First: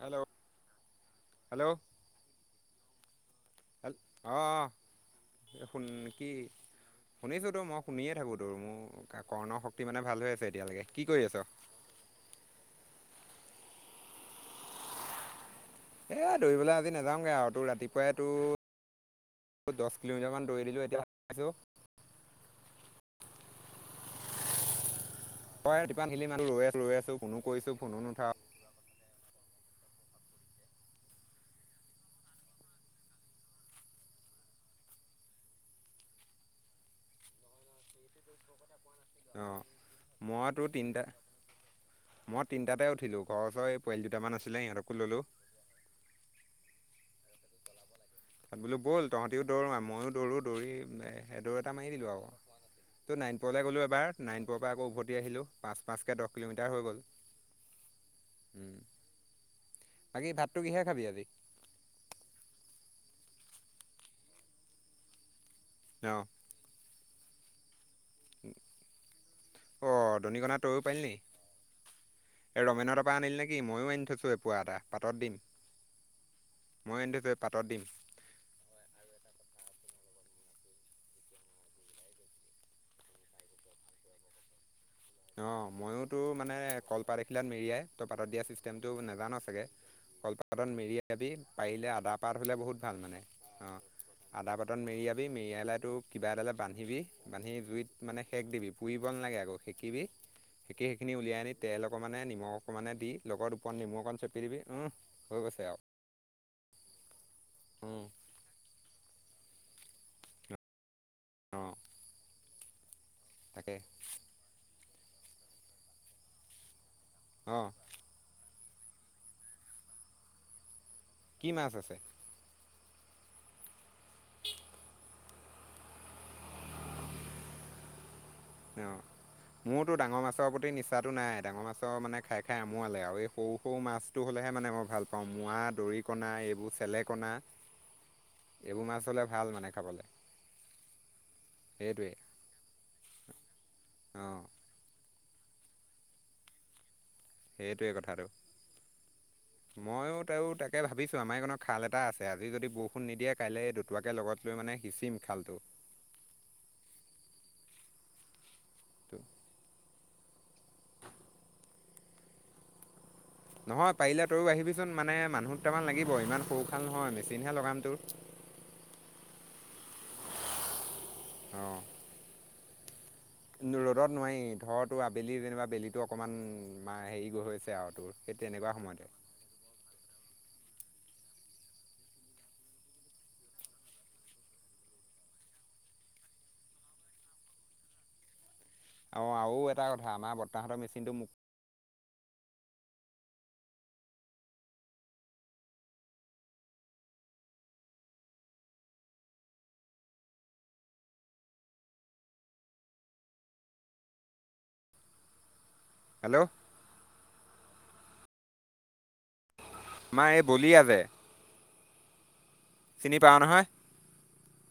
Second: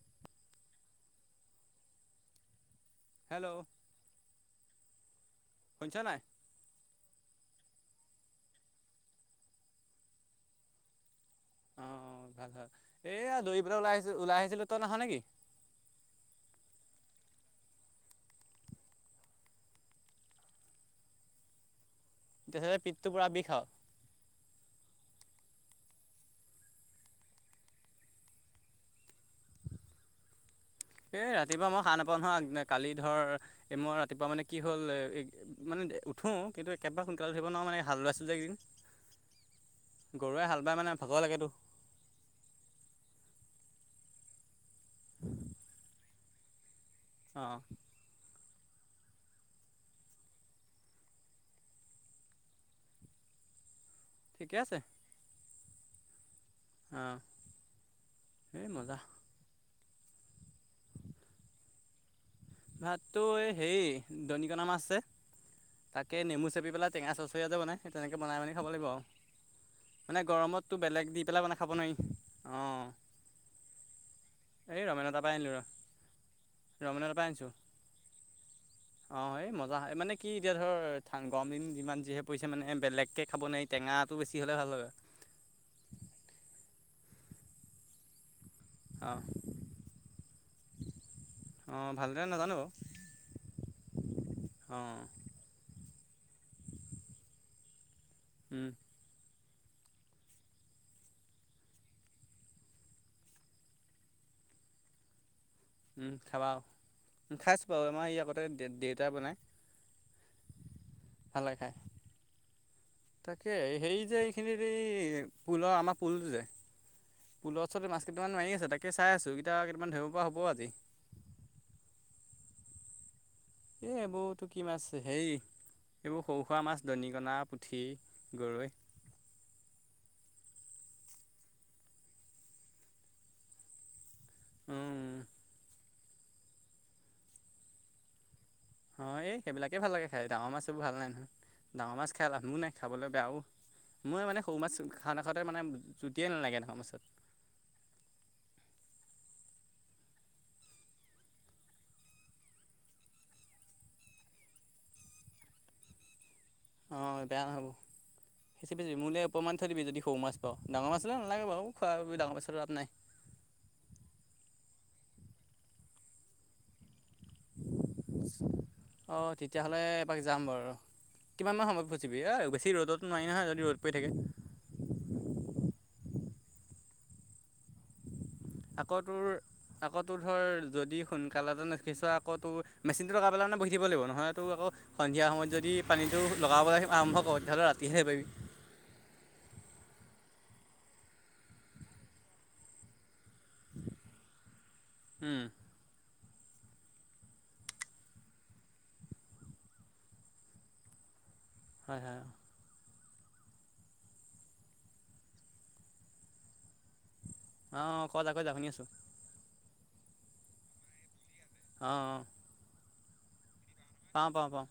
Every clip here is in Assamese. হেল্ল' হেল্ল' হেল্ল' অ', অ', এ শুন শুনিছ নাই কি শুনিছোঁতো মই শুনিয়ে থাকোঁতো মোৰ কৰ্ণৰ শক্তি মানে ভাল হৈ আছে এতিয়ালৈকে, কি কৰি আছ? অ', ভাল ভাল, এইয়া দৌৰি পেলাই ওলাই আহিছো ওলাই আহিছিলো তই নাহ' নেকি? এ দৌৰিবলৈ আজি নাযাওঁগে আৰু তোৰ ৰাতিপুৱাই তোৰ দশ কিলোমিটাৰ মান দৌৰি দিলো এতিয়া [unintelligible] তেখেতে পিতটো পুৰা বিষ আৰু। হয়, তিপান খিলি মানুহ ৰৈ আছো ৰৈ আছোঁ ফোনো কৰিছোঁ ফোনো নুঠাওঁ এ ৰাতিপুৱা মই সাৰ নাপাওঁ নহয়, কালি ধৰ এ মই ৰাতিপুৱা মানে কি হ'ল এ মানে উঠো কিন্তু একবাৰে সোনকালে উঠিব নোৱাৰো মানে হাল বাইছোঁ যে এইকেদিন। অ', মইতো তিনিটা ভাগৰ লাগেতো মই তিনিটাতে উঠিলোঁ ঘৰ এই পোৱালি দুটামান আছিলে সিহঁতকো ললো। অ', তাত বোলো ব'ল তহঁতিও দৌৰ না, ময়ো দৌৰো দৌৰি সেই দৌৰ এটা মাৰি দিলোঁ আৰু। ত' নাৰায়ণপুৰলৈ গলো এবাৰ ঠিকে নাৰায়ণপুৰৰ পৰা আছে আকৌ উভতি আহিলো পাঁচ পাঁচকে দশ কিলোমিটাৰ হৈ গ'ল। অঁ এই মজা বাকী ভাতটো কিহে খাবি আজি? ভাতটো এই হেৰি দনিকনা মাছ আছে তাকে অ', নেমু চেপি পেলাই টেঙা চচ সেই তেনেকৈ বনাই মেলি খাব লাগিব আৰু অ', মানে গৰমততো বেলেগ দি পেলাই মানে খাব নোৱাৰি। এ অঁ ৰমেনৰ তাৰপা আনিলি নেকি, ময়ো আনি থৈছো এপুৱা এটা এই ৰমেনৰ পাতত তাৰপৰা দিম। আনিলোঁ ৰ ময়ো আনি ৰমেনৰ তাৰপৰাই থৈছোঁ আনিছো, পাতত দিম। অ', এ মজা মান মানে কি এতিয়া ধৰ গৰম দিন যিমান যিহে পৰিছে মানে বেলেগকে খাব নোৱাৰি টেঙাটো বেছি হ'লে ভাল হয়। অ', ময়োতো মানে কলপাত এখিলাত মেৰিয়াই তই পাতত দিয়া চিষ্টেমটো অঁ নাজান' চাগে কলপাতত মেৰিয়াবি পাৰিলে অঁ আদা ভালদৰে পাত নাজানো হ'লে বাৰু বহুত ভাল মানে অ', আদা বাটন মেৰিয়াবি মেৰিয়াই লাইতো কিবা এডালে বান্ধিবি বান্ধিনি জুইত মানে সেক দিবি পুৰিব নালাগে আকৌ সেকিবি সেকি সেইখিনি উলিয়াই আনি তেল অকণমানে নিমখ অকণমানে দি লগত ওপৰত নিমু অকণ চেপি দিবি উম, হৈ গৈছে আৰু উম, খাবা আৰু খাইছো বাৰু উম আমাৰ এই আগতে দেউতাই বনাই। ভাল লাগে খায়। অ', তাকে হেৰি যে এইখিনিত এই পুলৰ আমাৰ পুলটো যে অঁ পুলত চব মাছ কেইটামান মাৰি আছে তাকে চাই আছো এইকিতা কেইটামান ধৰিব পৰা হব আজি। কি মাছ আছে? এ এইবোৰতো কি মাছ হেৰি এইবোৰ সৰু সুৰা মাছ দৰিকনা, পুঠি অ', মো ডাঙৰ মাছৰ প্ৰতি নিচাটো নাই, ডাঙৰ মাছৰ মানে খাই খাই আমোৱালে আৰু এই সৰু সৰু মাছ টো হ'লেহে মানে মই ভাল গৰৈ পাওঁ মোৱা দৰিকণা এইবোৰ চেলেকণা এইবোৰ মাছ অ' হ'লে এই মানে সেইবিলাকে ভাল খাবলৈ লাগে খাই, ডাঙৰ মাছো ভাল নাই নহয় ডাঙৰ মাছ সেইটোৱে খাই লাভো নাই। খাবলৈ বেয়াও মই অঁ মানে সৰু মাছ খাওঁ নাখাওঁতে মানে জুতিয়ে নালাগে এনেকা মাছত। সেইটোৱে কথাটো ময়ো তইয়ো তাকে ভাবিছো আমাৰ এইকণত খাল এটা আছে, আজি যদি বৰষুণ নিদিয়ে কাইলে দুতুৱাকে লগত লৈ মানে সিঁচিম খালটো অ', বেয়া নহ'ব, সেচিবি মোলৈ এপোৱামান থৈ দিবি যদি সৰু মাছ অ', ডাঙৰ মাছ হলে নালাগে বাৰু খোৱা ডাঙৰ মাছৰ লাভ নাই। নহয় পাৰিলে তইয়ও আহিবিচোন মানে মানুহ দুটামান লাগিব ইমান সৰু খাল নহয় চিন্হে লগাম তোৰ অঁ তেতিয়াহ'লে যাম বাৰু কিমান মান অঁ সময়ত ফচিবি এ বেছি ৰ'দত ৰ'দত নোৱাৰি ধৰ তো আবেলি যেনিবা বেলিটো অকনমান মা হেৰি গৈছে আৰু তোৰ সেই তেনেকুৱা আকৌ সময়তে তোৰ আকৌ তোৰ ধৰ যদি সোনকালে তো নিসিছোঁৱা আকৌ তোৰ মেচিনটো লগাই পেলাই নে বহি দিব লাগিব নহলেতো আকৌ সন্ধিয়া সময়ত যদি পানী সেইটো লগাবলৈ আৰম্ভ কৰোঁ তেতিয়াহ'লে ৰাতিহেহে পাৰিবি অঁ আৰু এটা কথা আমাৰ বৰ্তাহঁতৰ মেচিনটো মোক উম হয় হয় হেল্ল' অ অ ক' যা কৈ যা শুনি আছো মা এই বল আছে অ চিনি প নহা পা পাওঁ পাওঁ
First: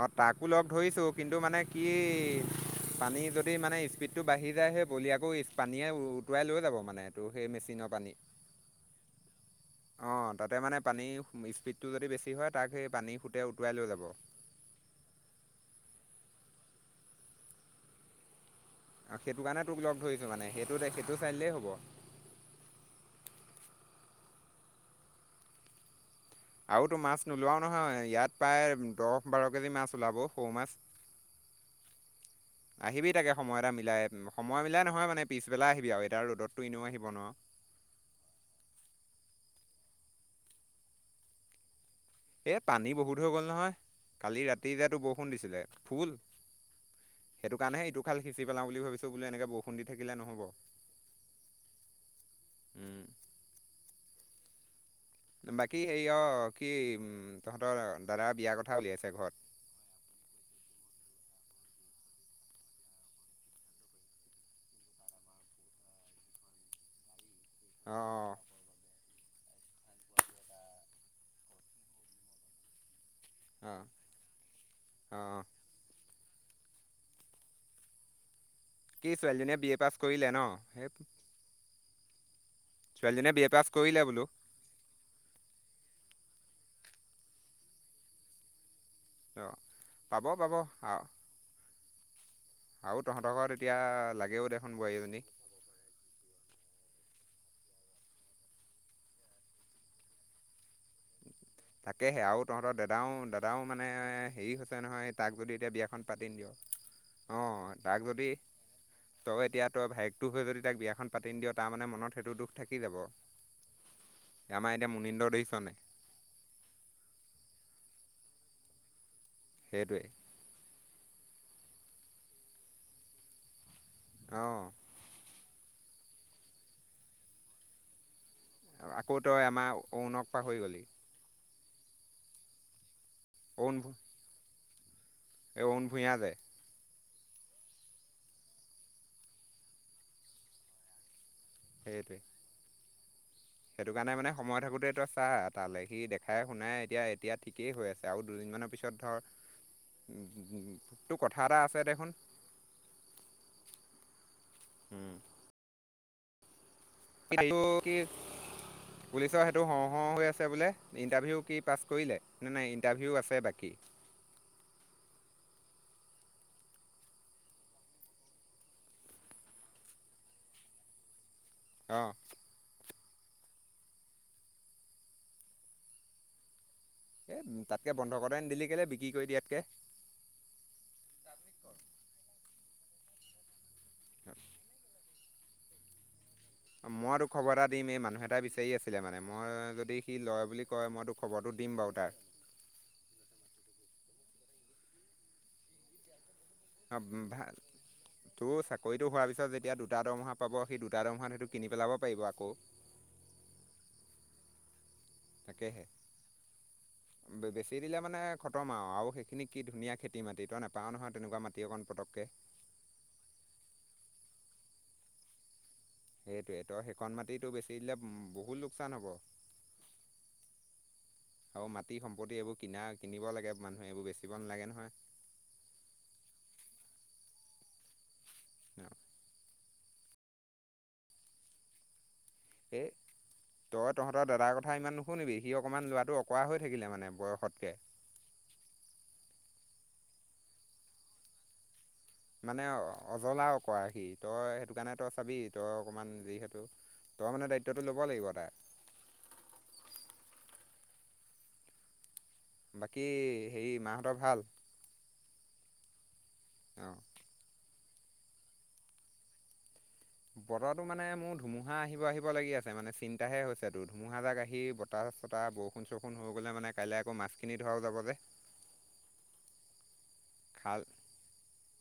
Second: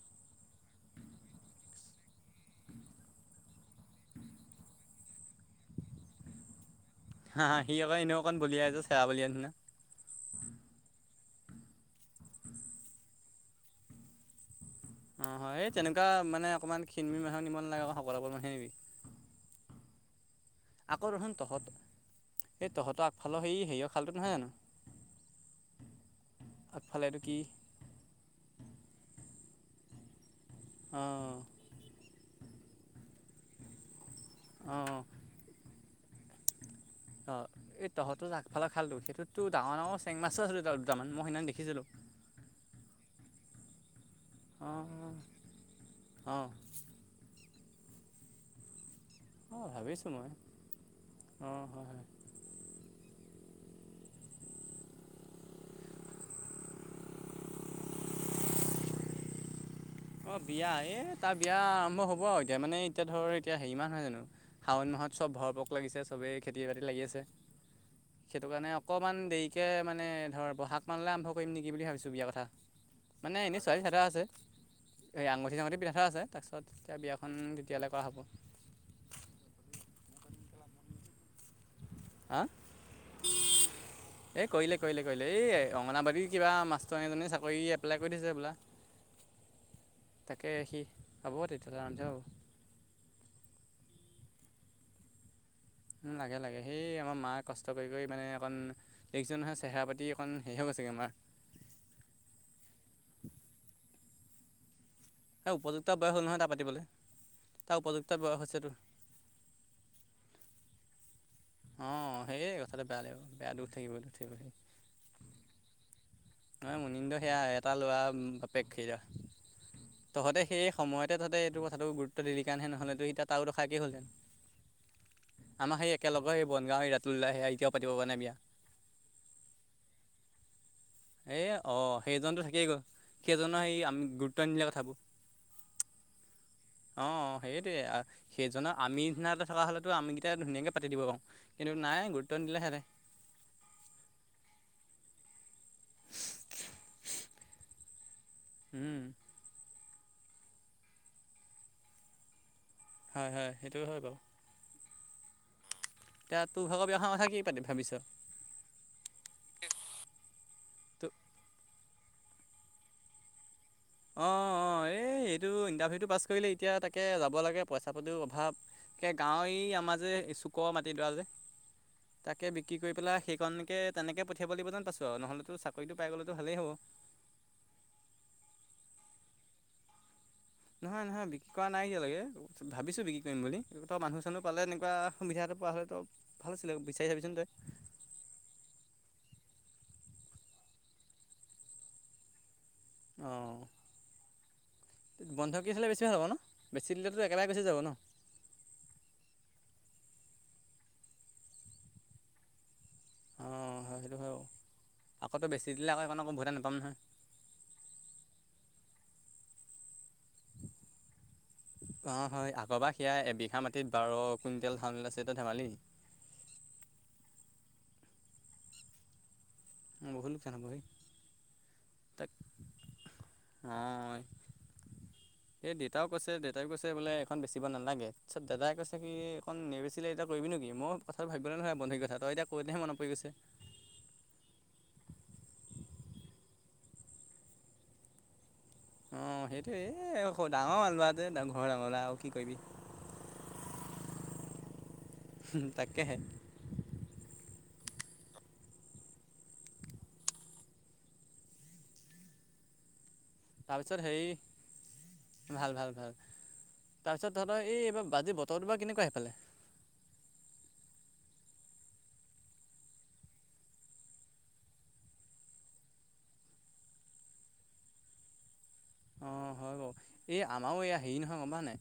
অঁ তাকো লগ ধৰিছোঁ কিন্তু মানে কি পানী যদি মানে স্পীডটো বাঢ়ি যায়হেই কলিয় আাকো পানীয়ে উটুৱাই লৈ যাব মানে টো হা সেই সি মেচিনৰ আকৌ পানী এনেও অকণ বলিয়াই যে চেৰা বলিয়া নিচিনা অঁ তাতে মানে পানী স্পীডটো যদি বেছি হয় তাক সেই পানী খুতে উটুৱাই লৈ যাব অ হয় এই তেনেকুৱা মানে অকনমান খিনমি মানুহ নিব নালাগে সকলোোকৰ মানুহে নিিববি সেইটো কাৰণে তোক লগ ধৰিছোঁ মানে সেইটো সেইটো চাই আকৌন দিলেই হ'ব তহঁত সেই তহঁতৰ আগফালেৰ সেই সেয় খাল্টো নহয় জানো আৰু তো আগফালে এইটো মাছ কি নোলোৱাও নহয় ইয়াত প্ৰায় দহ বাৰ কেজি মাছ ওলাব চৌ মাছ অঁ আহিবি তাকে সময় এটা মিলাই উ সময় মিলাই অঁ নহয় মানে পিছবেলাই আহিবি আৰু এতিয়া ৰ'দততো এনেও আহিব ন অঁ এই তহঁতৰ আগফালৰ খালটো সেইতো ডাঙৰ ডাঙ চেং মাছ আছিল ত দুটামান মই সেইনা দেখিছিলো এ পানী বহুত হৈ গ'ল নহয় কালি ৰাতি অঁ যোতো অঁ বৰষুণ দিছিলে ফুল অঁ সেইটো কাৰণেহে ইটো খাল সিঁচি পেলাও বুলি ভাবিছো বোলে এনেকে অঁ বৰষুণ দি ভাবিছোঁ থাকিলে মই নহব অঁ হয় হয় উম বাকী এই অ কি তহঁতৰ দাদাৰ বিয়াৰ কথা উলিয়াইছে ঘৰত অ বিয়া এ তাৰ বিয়া আৰম্ভ হব আৰু এতিয়া মানে এতিয়া ধৰ এতিয়া হেৰি মাহহয় জানো শাওন মাহ হঁত চব ভৰপক লাগিছে চবেই খেতি বাতি লাগি আছে অ সেইটো কাৰণে অকণমান দেৰিকৈ মানে ধৰ ব'হাগ মাললৈ আৰম্ভ কৰিম নেকি বুলি ভাবিছোঁ বিয়া কথা মানে এনেই অ অ ছোৱালী চটা আছে অ এই আঙঠি চাঙুঠি পিন্া আছে তাৰপিছত তেতিয়া বিয়াখন তেতিয়ালৈ কৰা হ'ব কি ছোৱালীজনীয়ে বি এ পাছ কৰিলে নেই হ পাছ কৰিলে বোলো এ কৰিলে কৰিলে কৰিলে এই অংগনাবাৰী কিবা মাষ্টৰ এ এজ চাকৰি এপ্লাই কৰি দিছে বোলা অ পাব তাকে পাব সি আও হব তেতিয়াহলে য আৰু তহঁতৰ ঘৰত এতিয়া লাগেও দেখোন বোৱাৰী এজনীক উ লাগে লাগে সেই আমাৰ মায়ে কষ্ট কৰি মানে অকণ দেজনহয় চেহেৰা পাতি অকণ সে চিকৈম তাকেহে আৰু তহঁতৰ দাদাও দাদাও মানে হেৰি হৈছে নহয় তাক এই যদি এতিয়া উপযুক্ত বিয়াখন বয়স হ'ল পাতি নি নহয় তাৰ পাতিবলৈ দিয়ক অঁ তাৰ তাক উপযুক্ত যদি বয়স হৈছে তোৰ তই এতিয়া তই ভাইেকতটো হৈ যদি তাক বিয়াখন পাতি নি দিয়ক তাৰমানে অঁ মনত সেইটো সেয়ে দুখ থাকি কথাটো যাব বেয়া লাগিব বেয়া দুখ থাকিব দুখ থাকিব সেই আমাৰ এতিয়া মুনীন্দ্ৰ দছনে ন মুনন্দ সেয়া এটা ল'ৰা বাপেকেই সেইটোৱে তহঁতে সেই সময়তে তহঁতে এইটো কথাটো গুৰুত্ব দিলি কাৰণেহে নহলে তো এতিয়া তাৰো দুফাকে হ'ল আহ ম সেই একেলগেেই বনগাও স ৰাতিতওলাহে এতিয়াওাব প নে বিয়া আকৌ তই আমাৰ অৰুণক পাহৰি গলি এ অ সেইজনতো থাকিয়েই গ' সেইজনৰ সেই আমি গুৰুত্ব নিদিলে কথাবোৰ এ ভূঞাাৰে অ সেইটোৱে সেইজনৰ আমি নিনা এটা থকা হলেতো আমি কেইটা ধুনীয়াকে পাতি দিব পাৰো এনে নাই সেইটোৱে গুতন দিলে হে সেইটো কাৰণে মানে সময় থাকোতে তই চা তালে সি দেখাই শুনাই এতিয়া এতিয়া ঠিকেই হৈ আছে তেওঁ দুদিনমানৰ পিছত ধৰ তোৰ কথা এটা আছে দেখোন। হয় হয় সেইটোয়ে হয় বাৰু উম তাত [unintelligible] অহাৰ কি পাতিম ভাবিছ পুলিচৰ সেইটো হও হও হৈ আছে বোলে তো ইণ্টাৰভিউ কি পাছ কৰিলে না নাই ইণ্টাৰভিউও আছে বাকী অ অ এই এইটো ইণ্টাৰভিউটো পাছ কৰিলে, এতিয়া তাকে যাব লাগে পইচা পাতিৰ অভাৱ কে গাঁৱৰ ই আমাৰ যে চুকৰ মাটিডৰা যে, অ তাকে বিক্ৰী কৰি পেলাই সেইকণকে তেনেকে পঠিয়াব লাগিব যেন পাইছো আৰু নহ'লেটো চাকৰিটো পাই গ'লেতো ভালেই হ'ব। এই তাতকে বন্ধ কৰাই নিদিলি কেলে, বিক্ৰী কৰি দিয়াতকে নহয় নহয় বিক্ৰী কৰা নাই এতিয়ালৈকে ভাবিছো বিক্ৰী কৰিম বুলি তই মানুহ চানুহ পালে এনেকুৱা সুবিধাটো পোৱা হ'লেটো মই তোক খবৰ এটা দিম এই মানুহ এটাই বিচাৰি আছিলে মানে মই যদি সি লয় বুলি কয় মই তোক খবৰটো দিম বাৰু তাৰ অ বন্ধ কি আছিলে বেছি ভাল হ'ব ন বেছি অ দিলেতো ভা একেবাৰে গুচি যাব ন তোৰ চাকৰিতটো হোৱাৰ পিছত যেতিয়া দুটা দৰমহা পাব সেই দুটা দৰমহাত‌ হয়টো কিনি পেলাব পাৰিব আকৌ অ হয় সেইটো হয় বাৰু আকৌ তই বেছি তাকেহে দিলে আকৌ সেইকণ আকৌ উভতাই নাপাম নহয় বে বেছি দিলে মানে খতম আৰু আৰু সেইখিনি কি ধুনীয়া খেতি মাটি তই নাপাওঁ নহয় তেনেকুৱা মাটি অকণ অ পটককৈ হয় আগৰ বাৰ সেয়া এবিঘা মাটিত বাৰ কুইণ্টেল ধান আছে তই ধেমালি নেকি সেইটোৱে তই সেইকণ মাটিতো বেচি দিলে ম বহুত লোকচান হ'ব। বহুত লোকচান হব হেই আৰু মাটি তাক সম্পত্তি এইবোৰ কিনা কিনিব লাগে অ মানুহে এইবোৰ বেচিব নালাগে নহয়। এই দেতাও কৈছে, শদেতাইও কৈছে বোলে এখন বেচিব নালাগে, তাৰছত দাদাই কৈছে কি এইখন নেবেছো ছিলে এতিয়া কৰিবি নেকি মই কথাটো ভাবিবলৈ নহয় বন্ধুই কৈছে এ তই তহঁতৰ দাদাৰ কথা কথা ইমান নুশুনিবি সি অকমান লোৱাটো অকৰা হৈ থাকিলে মানে বয়সতকে অ সেইটোৱে এ স ডাঙৰ মাল ল'ৰাটো ঘৰৰ ডাঙৰ ল'ৰা আৰু কি কৰিবি মানে অজলা অকৰা সি তই সেইটো কাৰণে তই চাবি তই অকণমান তাকেহে যিহেতু তই মানে দায়িত্ব দায়িত্ব লব লাগিব তাৰ। বাকী হেৰি তাৰপিছত মাহঁতৰ হেৰি ভাল ভাল ভাল ভাল অঁ তাৰ পিছত ধৰ এই এইবাৰ আজি বতৰটো বাৰু কেনেকুৱা সেইফালে বতৰটো মানে মোৰ ধুমুহা আহিব আহিব লাগি আছে মানে চিন্তাহে হৈছে তোৰ ধুমুহা জাক আহি বতাহ তাৰপাছত আৰু বৰষুণ চৰষুণ হৈ গ'লে মানে কাইলৈ আকৌ মাছখিনি ধৰাও যাব যে অ হয় বাৰু এই আমাৰো খাল এয়া হেৰি নহয় গম পাওঁ নে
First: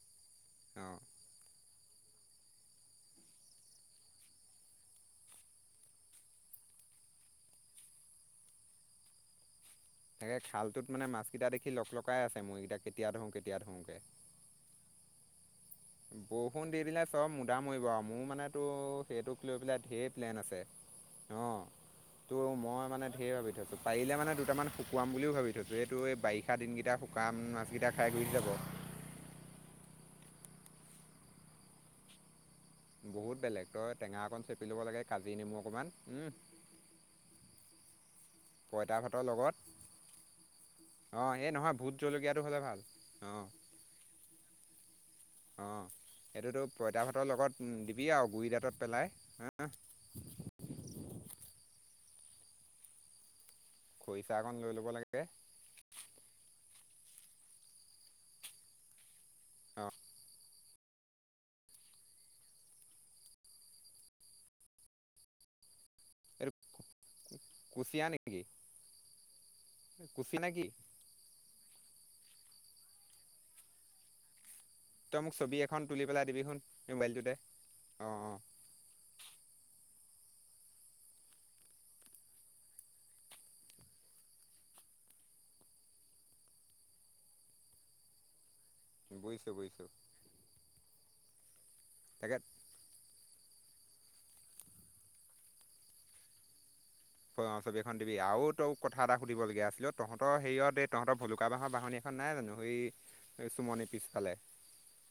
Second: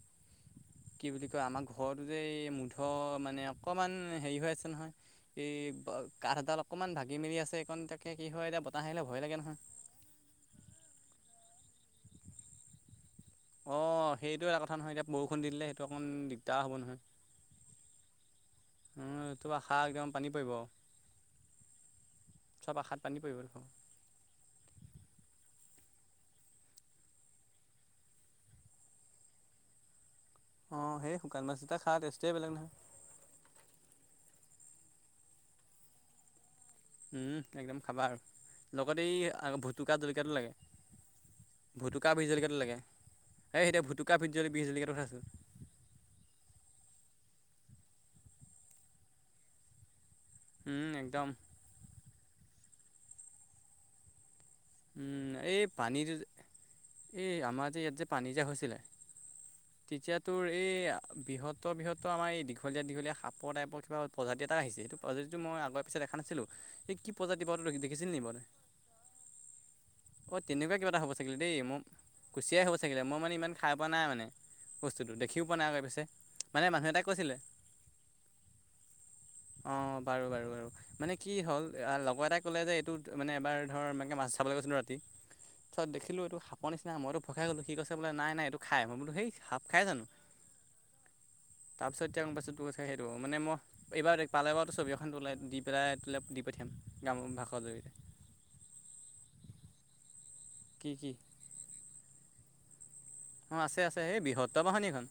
অঁ কি বুলি কয় আমাৰ ঘৰত যে এই মূধ মানে অকণমান হেৰি হৈ আছে নহয়, এই বা কাঠ এডাল অকণমান ভাগি মেলি আছে এইকণ তাকে কি হয়, এতিয়া বতাহ আহিলে ভয় লাগে নহয়। তাকে খালটোত মানে মাছ কেইটা দেখি লক লকাই আছে মৰিকেইটাই তেতিয়া ধৰো কেতিয়া ধৰোকে অঁ সেইটো এটা কথা নহয় এতিয়া বৰষুণ দি দিলে সেইটো অকণ দিগদাৰ বৰষুণ হ'ব দি নহয় দিলে চব মুধা মৰিব আৰু মোৰ মানেতো সেইটোক এইটো লৈ আশা পেলাই একদম ঢেৰ পানী প্লেন পৰিব আছে। অ তো চব মই আশাত মানে পানী ঢেৰ পৰিব ভাবি দেখোন থৈছোঁ পাৰিলে মানে দুটামান শুকুৱাম বুলিও ভাবি থৈছোঁ। যিহেতু এই বাৰিষা দিনকেইটা শুকান মাছ কেইটা খাই গুৰিত যাব। অ সেই শুকান মাছ এটা খা তেষ্টয়েই বেলেগ নহয় বহুত বেলেগ তই টেঙা অকণ চেপি ল'ব লাগে, কাজি নেমু অকণমান উহ উম একদম খাবা আৰু লগতে এই ভাতৰ আ লগত ভুটুকা জলকীয়াটো লাগে অঁ এই নহয় ভোট ভুতুকা বিজ জলকীয়াটো হ'লে লাগে, ভাল অঁ এই সেইতিয়া ভুতুকা ভূত জলকীয়াটো বিজিলীঘাটতহে আছে। অঁ এইটোতো পঁইতা ভাতৰ লগত দিবি আৰু গুৰি দাঁতত পেলাই হা উম একদম খৰিচা অকণ লৈ ল'ব লাগে এই পানীটো এই আমাৰ যে ইয়াত যে পানীজা হৈছিলে তেতিয়া তোৰ এই বৃহত্তৰ বৃহতৰ আমাৰ এই দীঘলীয়া দীঘলীয়া সাপৰ টাইপৰ কিবা প্ৰজাতি এটা আহিছে এইেইটো প্ৰজাতিটো মই আগত পিা দেখা নাছিলোঁ এইটো সেই কি প্ৰজাতি ব কুচিয়া দেখিছিল নি নেকি মাৰুে কুচিয়া অ নে কি তেনেকুৱা কিবা এটা হ'ব চাগে দেই মোৰ কুচিয়াই হ'ব চাগিলে মই মানে ইমান খাই পোৱা নাই মানে বস্তুটো তই মোক দেখিও পোৱা ছবি নাই এখন আগৰে পিছে তুলি পেলাই দিবিহোন মানে মানুহ এটাই মোবাইলটোতে কৈছিলে অঁ অঁ [inaudible] অঁ বাৰু বাৰু বাৰু মানে কি হ'ল লগৰ এটা ক'লে যে এইটোত মানে এবাৰ ধৰ মে মাছ চাবলৈ কৈছে ত পিছত দেখিলো এইটো সাপৰ নিচিনা মইতো ভকাই গলো সিৈছে বোলে নাই নাই এইটো খাই মই বোলো সেই বুজিছোঁ হাপ খাই বুজিছোঁ জানো তাৰ পিছততিক তাকে পাছতটো কথা খাই ৰ মানে মই এইবাৰ পালে বাৰতো ছবি এখন ওলাই দি পেলাইোাই দি পঠিয়াম গাম অ ভাষাৰ ছবি জৰিয়তে এখন দিবি আৰু তই কথা এটা সুধিবলগীয়া আছিলত তহতৰ হেৰিয়ত এই কি কি তহঁতৰ ভলুকা বাঁাহৰ বাহনি এখন নাই জানো সেই অঁ আছে চুমনি আছে এই পিছফালে বৃহত্তৰ বাহনি এখন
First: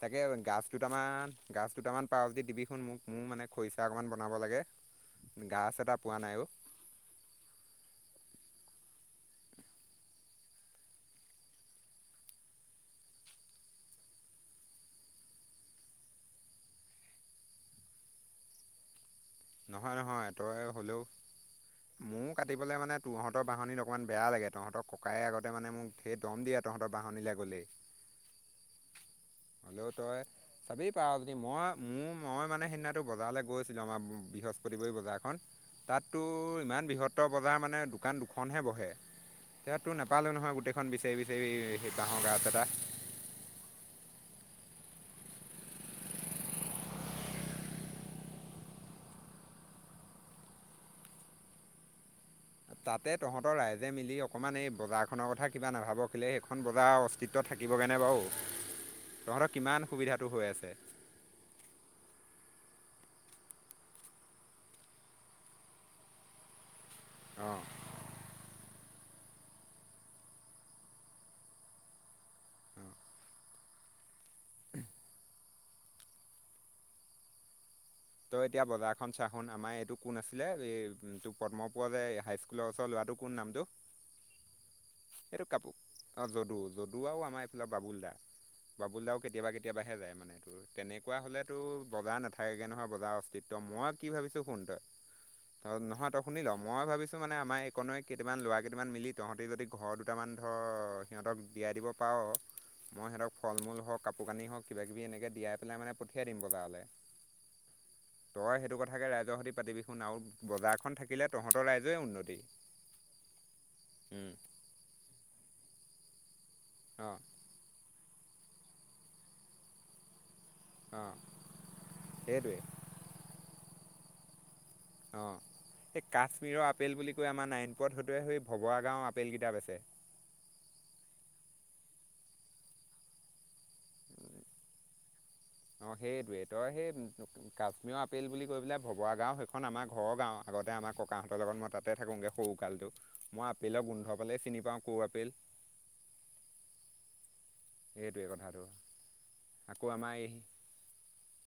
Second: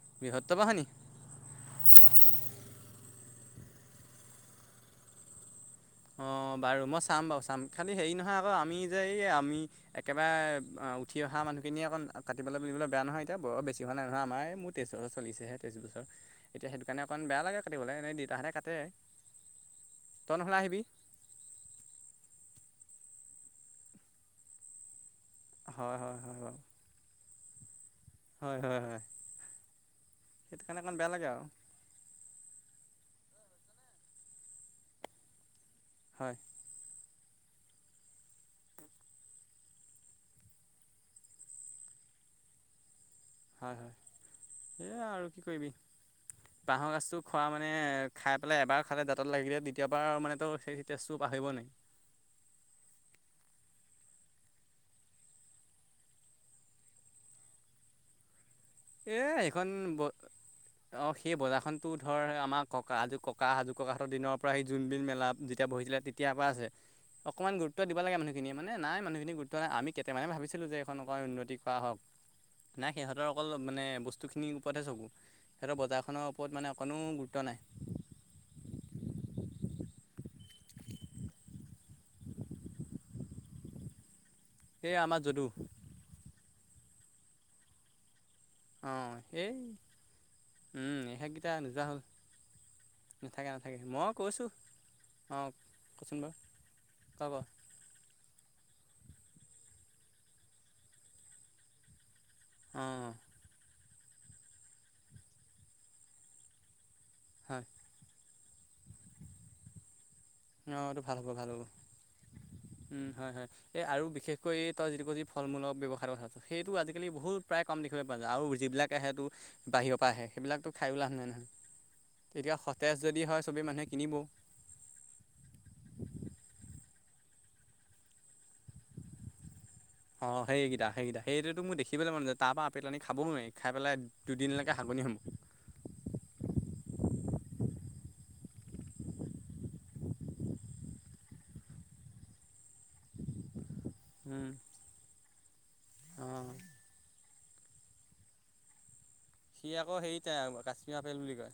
তাকে বৃহত্তৰ গাছ বাহনি দুটামান গাছ দুটামান পাাৱ যদি দিবিখনোন মোক মোৰ মানে খৰিচা অকণমান বনাব লাগে গাছ এটা পোৱা অ নাই বাৰু মই চাম বাৰু চাম খালি হেৰি নহয় অঁ আমি যে এই আমি একেবাৰে উঠি অহা মানুহখিনিয়ে অকণ কাটিবলৈ বুলিবলৈ বেয়া নহয় এতিয়া বৰ বেছি হোৱা নহ আম মোৰ তেইছৰ চলিছেহে তেইছ এতি সেইটো কাৰণে অকণ বেয়া লাগোটিবলৈ এনে দিইা এনেেতে নহয় নহয় এটই হলেও মোৰ কাটিবলৈ মানে তহঁতৰ বাহনিত অকনমান বেয়া লাগে তহঁতক ক থকাই আগতে মানে হয় হয় মোক েই হয় দম দিয়ে বাৰু তহঁতৰ বাহনিলাই গ'লে হয় হয় হয় হ্ল' তই সেইটো কাৰণে চাবি অকণ বেয়া পাৰ লাগে আপনি আৰু মই মোৰ মই মানে সেইদিনা বজাৰলৈ গৈছিলোঁ আমাৰ বৃহস্পতিবাৰ বজাৰখন তাততো হয় ইমান বৃহ সত বজাৰ মানে দোকান দুখনহে বহে এতি তো নাপালো নহয় গোটেইখন বিচাৰি বিচাৰি সেই বাঁহৰ গাছ এটা হয় হয় এই আৰু কি কৰিবি বাঁাহৰ গছটো খোৱা মানে খাই পেলাই এবাৰ খালে দাঁত লাগিলে দ্বীয়াৰ মানে ত আহিব নেকি [inaudible] তাতে তহঁতৰ ৰাইজে মিলি অকমান এই বজাৰখনৰ কথা কিবা নাভাব খিলে সেইখন বজাৰ অস্তিত্ব থাকে থাকিবগৈনে বাৰু এ তহঁতৰ সেইখন কিমান সুবিধাটো হৈ আছে অ সেই বজাৰখনতো ধৰ আমাক ককাজ ককা সাজু ককাহঁতৰ দিনৰ পৰা সি যোনবিল মেলা যেতিয়া বহিছিলে তেতিয়াৰ পৰা আছে অকমান অঁ গুৰুত্ব দিব লাগে মানহখিনিয়োনে নাই মানুহখিনি গুৰুত্ব নাই আমি কেইটামানে ভাবিছিলো যে এইেইখনক উন্নতি কৰা হওক না সিহঁতৰ অকল মানে বস্তুখিনিৰ ওপৰতহে চকোঁ সিহঁতৰ বজাৰখনৰ ওপৰত মানে অকণো গুৰুত্ব নাই তই এতিয়া বজাৰখন চ শুন আমাৰ এইটো কোন আছিলে এটো পদ্মপুৰ যে হাইস্কুলৰ ওচৰ ল'ৰা আৰুটো কোন নামটো এই আমাৰ এইটো যদু কাপোৰ অ যদু যদু আৰু আমাৰ এইফালে বাবুল দা বাবুল অঁ দাও কেতিয়াবা এই কেতিয়াবাহে যায় মানে এইোৰ তেনেকুৱা সেইকেইটা হলেতো নোযোৱা হ'ল। বজাৰ নাথাকেগে নহয় বজাৰ নাথাকে অস্তিত্ব নাথাকে মই কি ভাবিছো কৈছোঁ ফোন তই অঁ ত নহয় কচোন তই বাৰু শুনি ল মই ক ভাবিছো মানে ক। আমাৰ এককনে কেইটামান ল কেইটামান মিলি তহঁতি যদি ঘৰ দুটামান ধৰ সিহঁতক দিয়াই দিব পাৰ অঁ মই সিহঁতক ফল মূল হক কাপোৰ কানি হওক কিব কিবি এনেকে দিয়াই পেলাই মানে পঠিয়াই দিম বজাৰলৈ হয় তই সেইটো কথাকে ৰাইজৰ সৈতেতিাতিবি শুোন আৰু অঁ এইটো বজাৰখন ভাল হ'ব থাকিলে ভাল হ'ব তহঁতৰ ৰাইজয়ে উন্নতি উম, হয়-হয় এ, আৰু বিশেষকৈ এ, তই যিটো ক'লি ফল মূলৰ ব্যৱহাসায় [inaudible] সেইটো আজিকালি অঁ বহুত প্ৰায় কম দেখিবলৈ পোৱা যায়, আৰু যিবিলাক আহে টো বাহিৰপা আহে। সেইবিলাকতো খায়ো অঁ লাভ নাই ন। এতিয়া সেইটোৱে সতেজ যদি হয় চবে মানুহে কিনিবও অ', এই কাশ্মীৰৰ আপেল বুলি কৈ আমাৰ নাৰায়ণপুৰত সটোৱে সৈ অ', সেইকেইটা-সেইকেইটা সেইটোৱেতো মোৰ দেখি খিবলে মন নাযায়, তাৰ পৰা আপেল আনি খাবও নোৱাৰি, খাই পেলাই দুদিলৈকে হাগনি হ'ম অ', সেইটোৱেই তই সেই কাশ্মীৰৰ আপেল বুলি কৈ পেলাই ভবৱা গাও সেইখন আমাৰ ঘৰৰ গাঁও আগতে আমাৰ ককাহঁতৰ লগত মই তাতে থাকোঁগে সৰুকালটো, মই আপেলৰ গোন্ধ পালেই উম চিনি পাওঁ ক'ৰ আপেল। অঁ [unintelligible] এইটোৱে কথাটো। সি আকৌ আমাৰ এই হেৰিতাই, কাশ্মীৰৰ আপেল বুলি কয়।